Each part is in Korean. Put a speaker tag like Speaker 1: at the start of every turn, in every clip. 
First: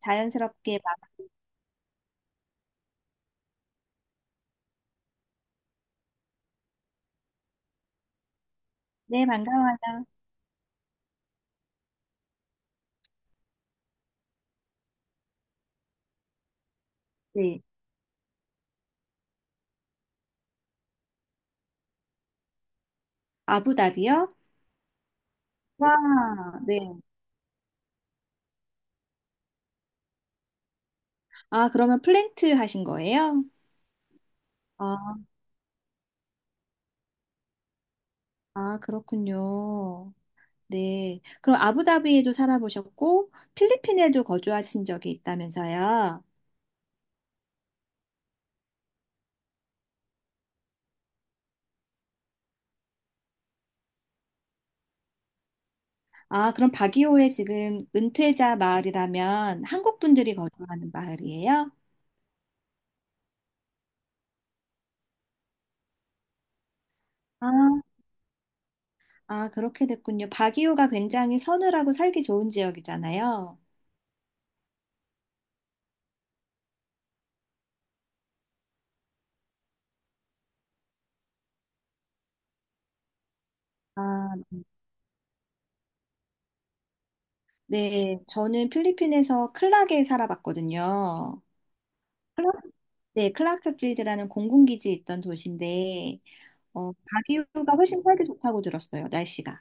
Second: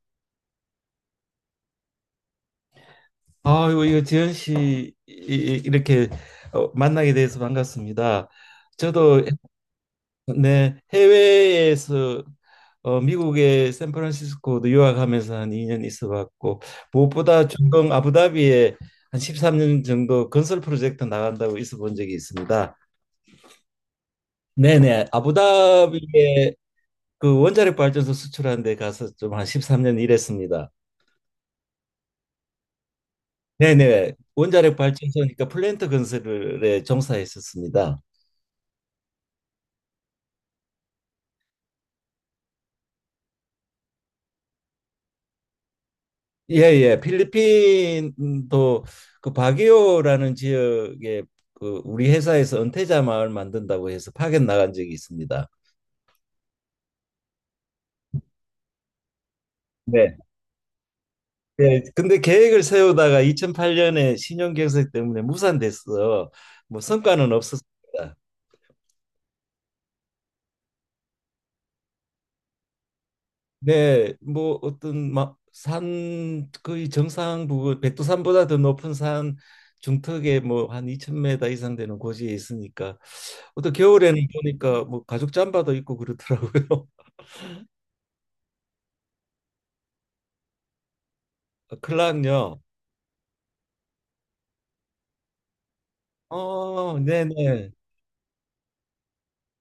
Speaker 1: 자연스럽게 막,
Speaker 2: 아이고, 이거 지현 씨 이렇게 만나게 돼서 반갑습니다. 저도.
Speaker 1: 네, 반가워요.
Speaker 2: 네, 해외에서 미국의 샌프란시스코도 유학하면서 한 2년 있어봤고, 무엇보다
Speaker 1: 네.
Speaker 2: 중동 아부다비에 한 13년 정도 건설 프로젝트 나간다고 있어본 적이 있습니다.
Speaker 1: 아부다비요?
Speaker 2: 네네 아부다비에
Speaker 1: 와, 네.
Speaker 2: 그 원자력 발전소 수출하는 데 가서 좀 한 13년 일했습니다.
Speaker 1: 아, 그러면 플랭트 하신 거예요?
Speaker 2: 네네 원자력
Speaker 1: 아,
Speaker 2: 발전소니까 플랜트 건설에 종사했었습니다.
Speaker 1: 아, 그렇군요. 네. 그럼 아부다비에도 살아보셨고, 필리핀에도 거주하신 적이 있다면서요?
Speaker 2: 예, 예. 필리핀도 그 바기오라는 지역에 그 우리 회사에서 은퇴자 마을 만든다고 해서 파견 나간 적이 있습니다.
Speaker 1: 아, 그럼 바기오에 지금 은퇴자 마을이라면 한국
Speaker 2: 네.
Speaker 1: 분들이 거주하는 마을이에요?
Speaker 2: 예. 근데 계획을 세우다가 2008년에 신용 경색 때문에 무산됐어. 뭐 성과는
Speaker 1: 아,
Speaker 2: 없었습니다.
Speaker 1: 아, 그렇게 됐군요. 바기오가 굉장히 서늘하고 살기 좋은 지역이잖아요.
Speaker 2: 네. 뭐 어떤 막산 거의 정상 부근 백두산보다 더 높은 산 중턱에 뭐 한2천메0 이상 되는 고지에 있으니까, 어떤 겨울에는
Speaker 1: 아,
Speaker 2: 보니까 뭐 가죽 잠바도 입고 그러더라고요.
Speaker 1: 네, 저는 필리핀에서 클락에 살아봤거든요.
Speaker 2: 어,
Speaker 1: 클
Speaker 2: 클락요.
Speaker 1: 네, 클라크필드라는 공군기지에 있던 도시인데, 어,
Speaker 2: 어, 네네.
Speaker 1: 바기우가 훨씬 살기 좋다고 들었어요, 날씨가.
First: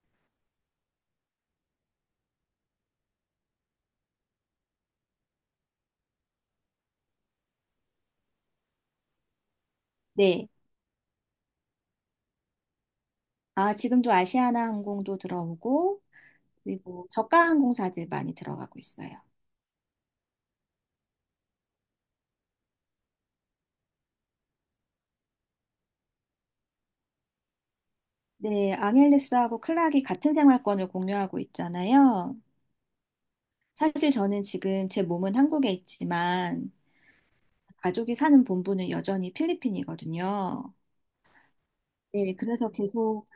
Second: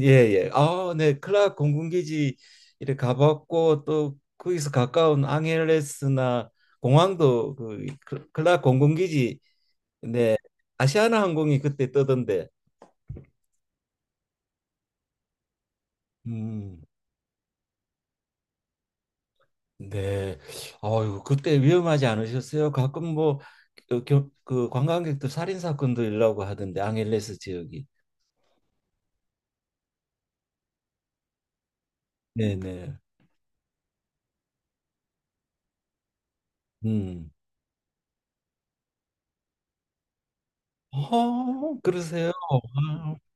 Speaker 2: 예예. 아, 네. 클락 공군기지 이렇게 가봤고, 또 거기서 가까운 앙헬레스나 공항도 그 클락 공군기지. 네.
Speaker 1: 네.
Speaker 2: 아시아나 항공이 그때 뜨던데.
Speaker 1: 아, 지금도 아시아나 항공도 들어오고,
Speaker 2: 음.
Speaker 1: 그리고 저가 항공사들 많이 들어가고 있어요.
Speaker 2: 네. 아유, 그때 위험하지 않으셨어요? 가끔 뭐 그 관광객들 살인 사건도 일라고 하던데, 앙헬레스 지역이.
Speaker 1: 네, 앙헬레스하고 클락이 같은 생활권을 공유하고 있잖아요.
Speaker 2: 네네.
Speaker 1: 사실 저는 지금 제 몸은 한국에 있지만,
Speaker 2: 음.
Speaker 1: 가족이 사는 본부는 여전히 필리핀이거든요.
Speaker 2: 그러세요?
Speaker 1: 네, 그래서
Speaker 2: 아,
Speaker 1: 계속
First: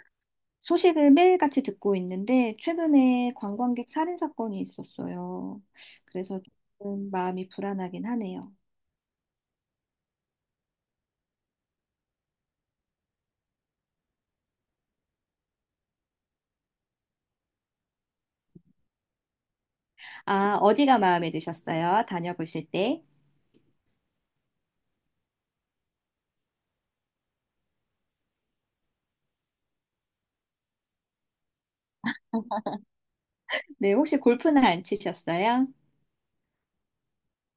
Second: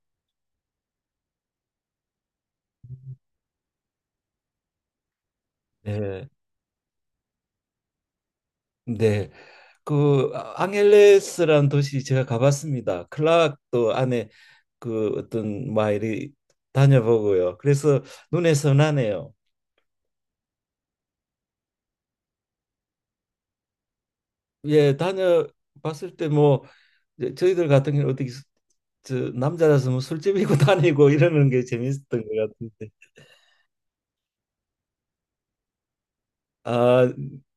Speaker 1: 소식을 매일같이 듣고 있는데 최근에 관광객 살인 사건이 있었어요.
Speaker 2: 네.
Speaker 1: 그래서 조금 마음이 불안하긴 하네요.
Speaker 2: 네. 그, 아, 앙헬레스라는 도시 제가 가봤습니다. 클락도 안에 그 어떤 마을이 다녀보고요. 그래서 눈에 선하네요.
Speaker 1: 아, 어디가 마음에 드셨어요? 다녀보실 때?
Speaker 2: 예, 다녀봤을 때 뭐 저희들 같은 경우 어떻게 저 남자라서 뭐 술집이고 다니고 이러는 게 재밌었던 것 같은데.
Speaker 1: 네, 혹시 골프는 안 치셨어요?
Speaker 2: 아,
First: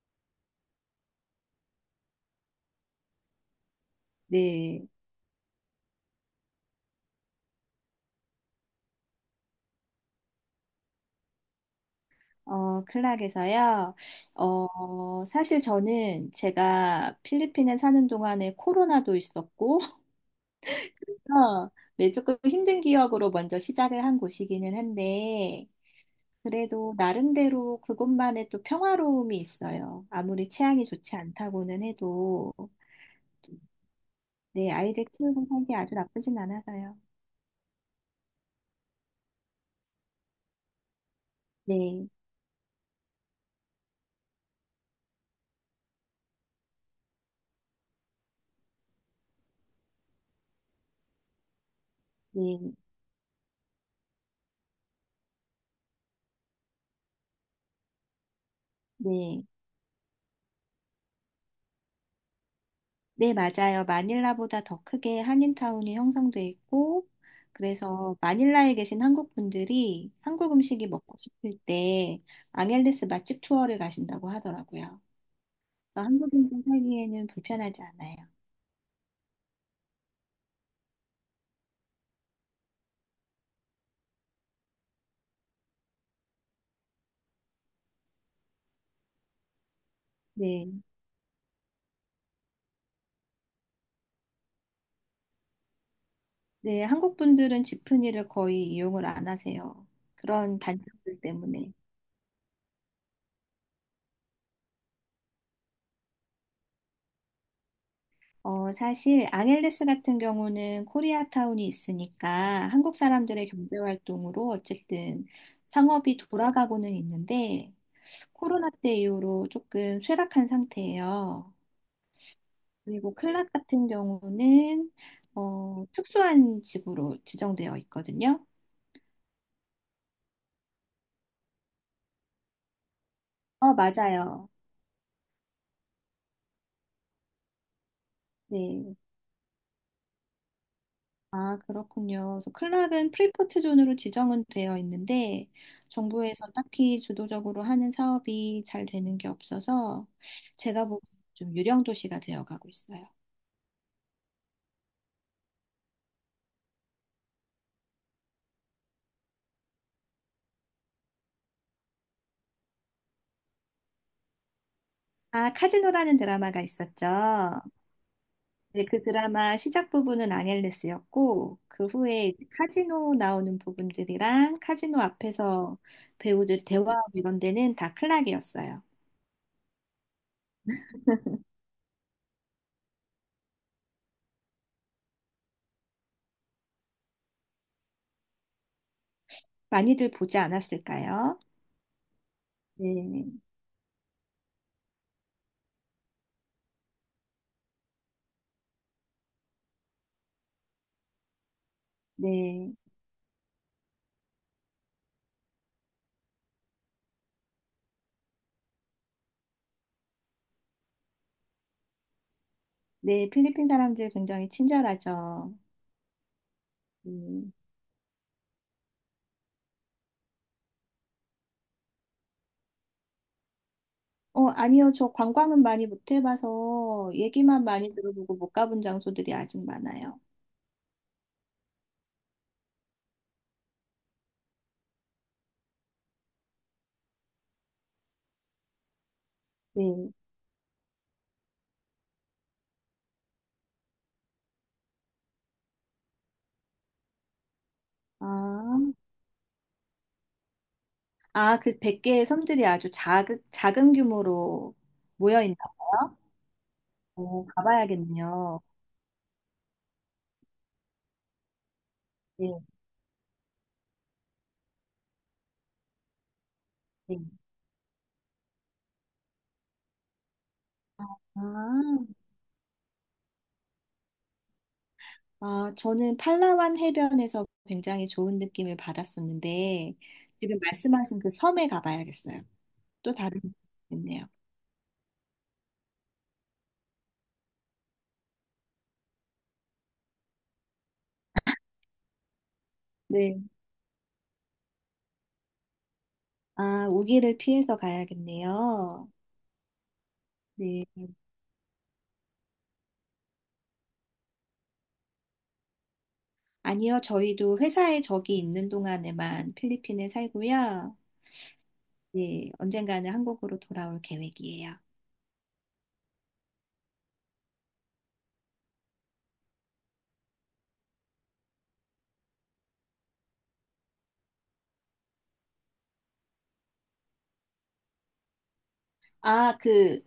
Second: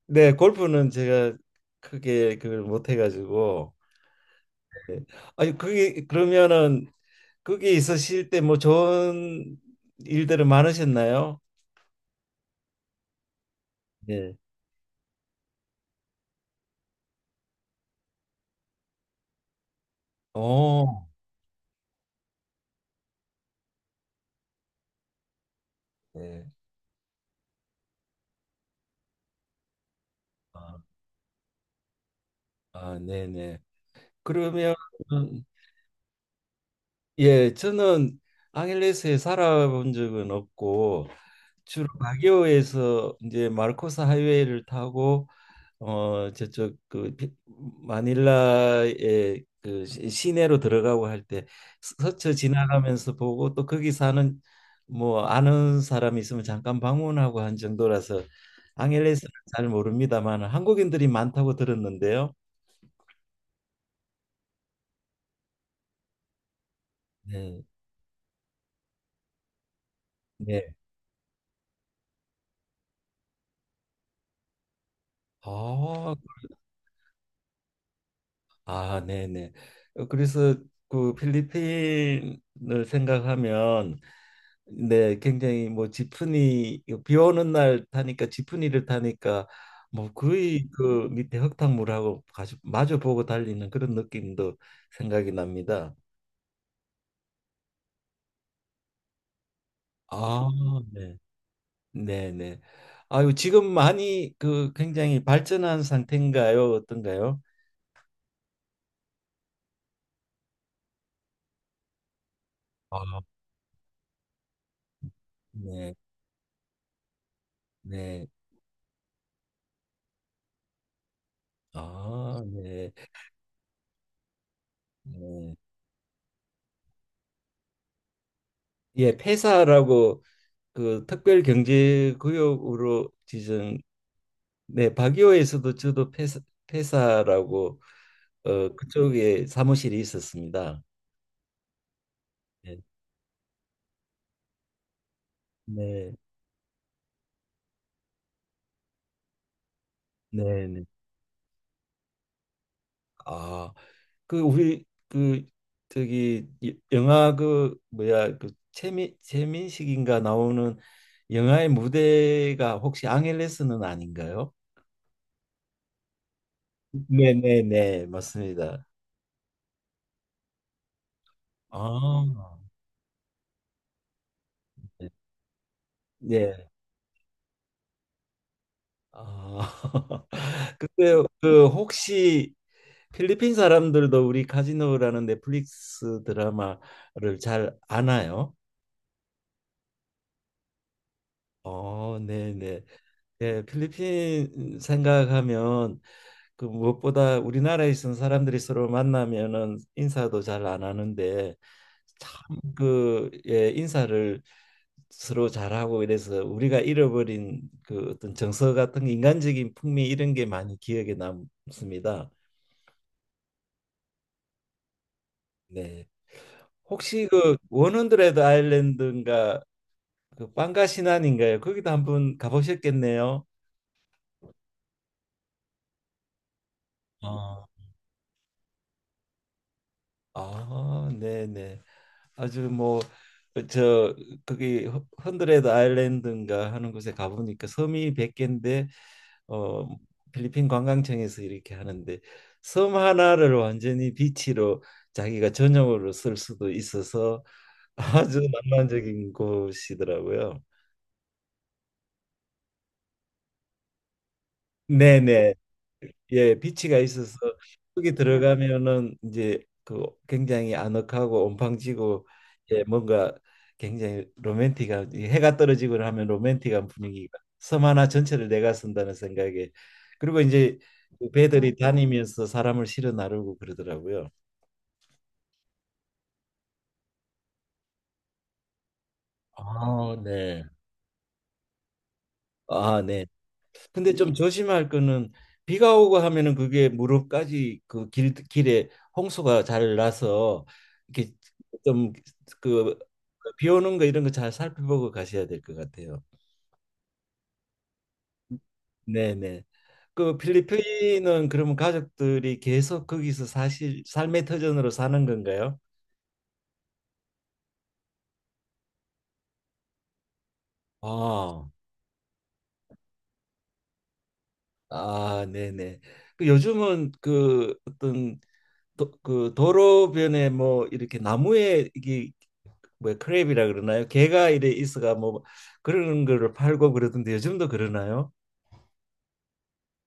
Speaker 2: 네, 골프는 제가 크게 그걸 못 해가지고.
Speaker 1: 네.
Speaker 2: 네. 아니, 그게 그러면은 거기 있으실 때 뭐 좋은 일들은 많으셨나요?
Speaker 1: 어, 클락에서요.
Speaker 2: 네.
Speaker 1: 어, 사실 저는 제가 필리핀에 사는 동안에 코로나도 있었고,
Speaker 2: 오,
Speaker 1: 그래서 네, 조금 힘든 기억으로 먼저 시작을 한 곳이기는 한데,
Speaker 2: 네.
Speaker 1: 그래도 나름대로 그것만의 또 평화로움이 있어요. 아무리
Speaker 2: 아,
Speaker 1: 취향이 좋지 않다고는 해도,
Speaker 2: 아, 네네.
Speaker 1: 네,
Speaker 2: 그러면,
Speaker 1: 아이들
Speaker 2: 음,
Speaker 1: 키우고 살기 아주 나쁘진 않아서요.
Speaker 2: 예, 저는 앙헬레스에 살아본 적은 없고, 주로
Speaker 1: 네,
Speaker 2: 바기오에서 이제 마르코스 하이웨이를 타고, 저쪽 그 마닐라의 그 시내로 들어가고 할 때 스쳐
Speaker 1: 네,
Speaker 2: 지나가면서 보고, 또 거기 사는 뭐 아는 사람이 있으면 잠깐 방문하고 한 정도라서 앙헬레스는
Speaker 1: 네.
Speaker 2: 잘 모릅니다만, 한국인들이 많다고 들었는데요.
Speaker 1: 네, 맞아요. 마닐라보다 더 크게 한인타운이 형성돼 있고,
Speaker 2: 네,
Speaker 1: 그래서 마닐라에 계신 한국 분들이 한국
Speaker 2: 네.
Speaker 1: 음식이 먹고 싶을 때 앙헬레스 맛집 투어를 가신다고 하더라고요. 그래서
Speaker 2: 아,
Speaker 1: 한국인들 살기에는 불편하지 않아요.
Speaker 2: 아, 네, 네. 그래서 그 필리핀을 생각하면, 네, 굉장히 뭐 지프니, 비 오는 날 타니까 지프니를 타니까 뭐 거의
Speaker 1: 네.
Speaker 2: 그 밑에 흙탕물하고 가시, 마주 보고 달리는 그런 느낌도 생각이 납니다.
Speaker 1: 네, 한국 분들은 지프니를 거의 이용을 안 하세요.
Speaker 2: 아,
Speaker 1: 그런
Speaker 2: 네,
Speaker 1: 단점들 때문에.
Speaker 2: 네, 네. 아유, 지금 많이 그 굉장히 발전한 상태인가요? 어떤가요?
Speaker 1: 어, 사실 앙헬레스 같은 경우는 코리아타운이 있으니까 한국
Speaker 2: 아,
Speaker 1: 사람들의 경제 활동으로 어쨌든
Speaker 2: 네,
Speaker 1: 상업이 돌아가고는 있는데
Speaker 2: 네.
Speaker 1: 코로나 때 이후로 조금 쇠락한 상태예요.
Speaker 2: 아, 네.
Speaker 1: 그리고 클락 같은 경우는
Speaker 2: 네.
Speaker 1: 어, 특수한 집으로 지정되어 있거든요.
Speaker 2: 예, 폐사라고 그 특별경제구역으로
Speaker 1: 어,
Speaker 2: 지정.
Speaker 1: 맞아요.
Speaker 2: 네, 박이호에서도 저도 회사, 회사라고
Speaker 1: 네.
Speaker 2: 그쪽에 사무실이 있었습니다.
Speaker 1: 아, 그렇군요. 그래서
Speaker 2: 네,
Speaker 1: 클락은 프리포트 존으로 지정은 되어 있는데
Speaker 2: 네,
Speaker 1: 정부에서 딱히 주도적으로 하는 사업이 잘 되는 게 없어서
Speaker 2: 네. 네.
Speaker 1: 제가 보기엔 좀 유령 도시가 되어 가고 있어요.
Speaker 2: 아, 그 우리 그 저기 영화 그 뭐야, 그 최민식인가 나오는 영화의 무대가 혹시 앙헬레스는 아닌가요?
Speaker 1: 아, 카지노라는 드라마가 있었죠.
Speaker 2: 네, 네, 네, 맞습니다.
Speaker 1: 네, 그 드라마 시작 부분은 앙헬레스였고 그
Speaker 2: 아,
Speaker 1: 후에 이제 카지노 나오는 부분들이랑 카지노
Speaker 2: 네.
Speaker 1: 앞에서
Speaker 2: 네.
Speaker 1: 배우들 대화하고 이런 데는 다 클락이었어요.
Speaker 2: 아, 근데 그 혹시 필리핀 사람들도 우리 카지노라는 넷플릭스 드라마를 잘 아나요?
Speaker 1: 많이들 보지 않았을까요?
Speaker 2: 어, 네네.
Speaker 1: 네,
Speaker 2: 예, 필리핀 생각하면 그 무엇보다 우리나라에 있는 사람들이 서로 만나면은 인사도 잘 안 하는데, 참
Speaker 1: 네.
Speaker 2: 그 예, 인사를 서로 잘하고 이래서 우리가 잃어버린 그 어떤 정서 같은 게, 인간적인 풍미 이런 게 많이 기억에 남습니다.
Speaker 1: 네, 필리핀 사람들 굉장히 친절하죠.
Speaker 2: 네. 혹시
Speaker 1: 음.
Speaker 2: 그 원헌드레드 아일랜드인가 그 빵가 신안인가요? 거기도 한번 가보셨겠네요.
Speaker 1: 어, 아니요. 저 관광은 많이 못 해봐서 얘기만
Speaker 2: 아,
Speaker 1: 많이 들어보고 못 가본 장소들이 아직 많아요.
Speaker 2: 아, 네네. 아주 뭐 저, 거기 헌드레드 아일랜드인가 하는 곳에 가보니까 섬이 100개인데, 어
Speaker 1: 네.
Speaker 2: 필리핀 관광청에서 이렇게 하는데, 섬 하나를 완전히 비치로 자기가 전용으로 쓸 수도 있어서 아주
Speaker 1: 아,
Speaker 2: 낭만적인 곳이더라고요.
Speaker 1: 아, 그 100개의 섬들이 아주 작은, 작은 규모로 모여
Speaker 2: 네네.
Speaker 1: 있나 봐요?
Speaker 2: 예, 비치가 있어서
Speaker 1: 오,
Speaker 2: 거기
Speaker 1: 가봐야겠네요.
Speaker 2: 들어가면은 이제 그 굉장히 아늑하고 온팡지고,
Speaker 1: 네,
Speaker 2: 예, 뭔가 굉장히 로맨틱한, 이 해가 떨어지고 하면 로맨틱한
Speaker 1: 네.
Speaker 2: 분위기가 섬 하나 전체를 내가 쓴다는 생각에. 그리고 이제 그 배들이
Speaker 1: 아,
Speaker 2: 다니면서 사람을 실어 나르고 그러더라고요.
Speaker 1: 아, 저는 팔라완 해변에서 굉장히 좋은 느낌을 받았었는데,
Speaker 2: 아,
Speaker 1: 지금
Speaker 2: 네.
Speaker 1: 말씀하신 그 섬에 가봐야겠어요.
Speaker 2: 아,
Speaker 1: 또
Speaker 2: 네.
Speaker 1: 다른
Speaker 2: 근데
Speaker 1: 느낌이네요.
Speaker 2: 좀 조심할 거는, 비가 오고 하면은 그게 무릎까지 그 길 길에 홍수가 잘 나서, 이렇게
Speaker 1: 네.
Speaker 2: 좀그비 오는 거 이런 거 잘 살펴보고 가셔야 될 것 같아요.
Speaker 1: 아, 우기를 피해서 가야겠네요.
Speaker 2: 네네. 그
Speaker 1: 네.
Speaker 2: 필리핀은 그러면 가족들이 계속 거기서 사실 삶의 터전으로 사는 건가요?
Speaker 1: 아니요, 저희도 회사에 적이 있는 동안에만 필리핀에 살고요.
Speaker 2: 아,
Speaker 1: 네, 언젠가는 한국으로 돌아올 계획이에요.
Speaker 2: 아, 네네. 그 요즘은 그 어떤 그 도로변에 뭐 이렇게 나무에 이게 뭐 크랩이라 그러나요? 게가 이래 있어가 뭐 그런 거를 팔고 그러던데 요즘도 그러나요?
Speaker 1: 아, 그,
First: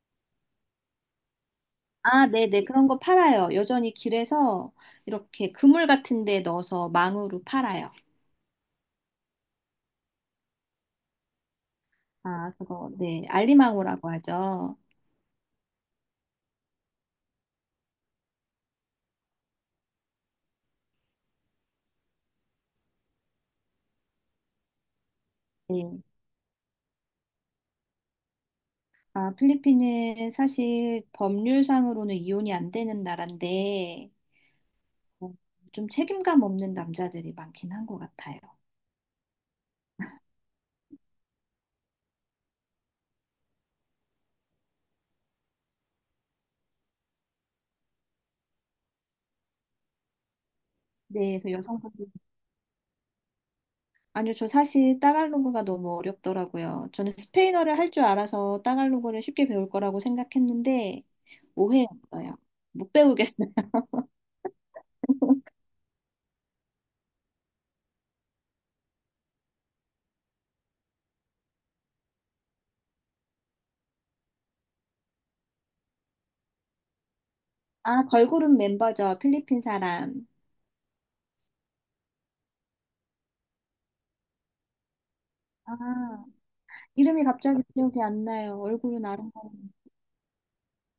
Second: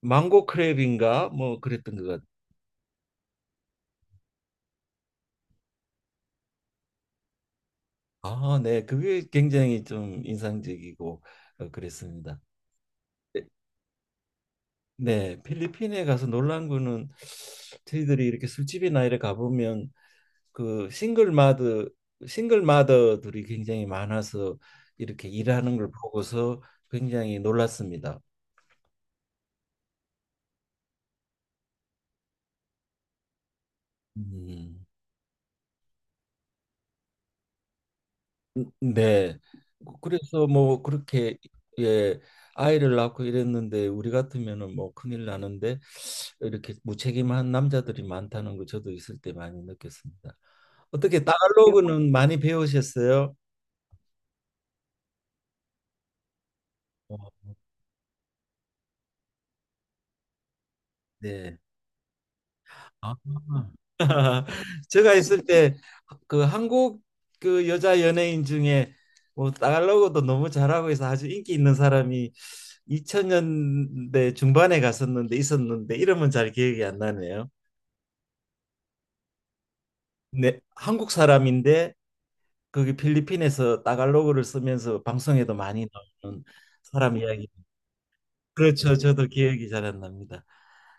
Speaker 2: 망고 크랩인가 뭐 그랬던 것 같아요.
Speaker 1: 아, 네네, 그런 거 팔아요. 여전히 길에서 이렇게 그물 같은 데 넣어서 망으로 팔아요.
Speaker 2: 아, 네. 그게 굉장히 좀 인상적이고 그랬습니다.
Speaker 1: 아, 그거, 네, 알리망우라고 하죠.
Speaker 2: 네, 필리핀에 가서 놀란 거는, 저희들이 이렇게 술집이나 이래 가보면 그 싱글 마더들이 굉장히 많아서 이렇게 일하는 걸
Speaker 1: 네.
Speaker 2: 보고서 굉장히 놀랐습니다.
Speaker 1: 아, 필리핀은 사실 법률상으로는 이혼이 안 되는 나라인데,
Speaker 2: 음.
Speaker 1: 어, 좀 책임감 없는 남자들이 많긴 한 것 같아요.
Speaker 2: 네. 그래서 뭐 그렇게 예, 아이를 낳고 이랬는데 우리 같으면은 뭐 큰일 나는데, 이렇게 무책임한 남자들이 많다는 거 저도 있을 때 많이 느꼈습니다. 어떻게
Speaker 1: 네, 그래서 여성분들.
Speaker 2: 따갈로그는 많이 배우셨어요?
Speaker 1: 아니요, 저 사실 따갈로그가 너무 어렵더라고요. 저는
Speaker 2: 어,
Speaker 1: 스페인어를 할 줄 알아서 따갈로그를 쉽게 배울 거라고 생각했는데
Speaker 2: 네.
Speaker 1: 오해였어요. 못
Speaker 2: 아.
Speaker 1: 배우겠어요.
Speaker 2: 제가 있을 때 그 한국 그 여자 연예인 중에 뭐 달러고도 너무 잘하고 해서 아주 인기 있는 사람이 2000년대 중반에 갔었는데 있었는데, 이름은 잘 기억이 안 나네요.
Speaker 1: 아, 걸그룹 멤버죠. 필리핀 사람.
Speaker 2: 네, 한국 사람인데 거기 필리핀에서 따갈로그를 쓰면서 방송에도
Speaker 1: 아,
Speaker 2: 많이 나오는 사람
Speaker 1: 이름이
Speaker 2: 이야기.
Speaker 1: 갑자기 기억이 안 나요.
Speaker 2: 그렇죠.
Speaker 1: 얼굴은
Speaker 2: 저도 기억이
Speaker 1: 아름다운데.
Speaker 2: 잘 안 납니다.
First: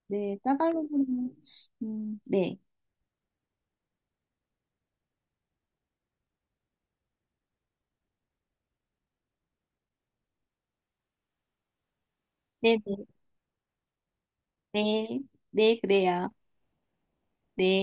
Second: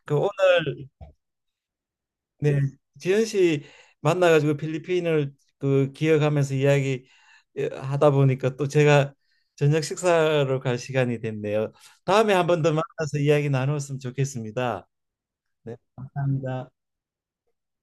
Speaker 2: 그
Speaker 1: 네,
Speaker 2: 오늘,
Speaker 1: 따갈로그는 네.
Speaker 2: 네, 지현 씨 만나가지고 필리핀을 그 기억하면서 이야기, 예, 하다 보니까 또 제가 저녁 식사로 갈 시간이 됐네요. 다음에 한 번 더
Speaker 1: 네, 네,
Speaker 2: 만나서 이야기 나누었으면 좋겠습니다.
Speaker 1: 네.
Speaker 2: 네,
Speaker 1: 네, 그래요.
Speaker 2: 감사합니다.
Speaker 1: 네.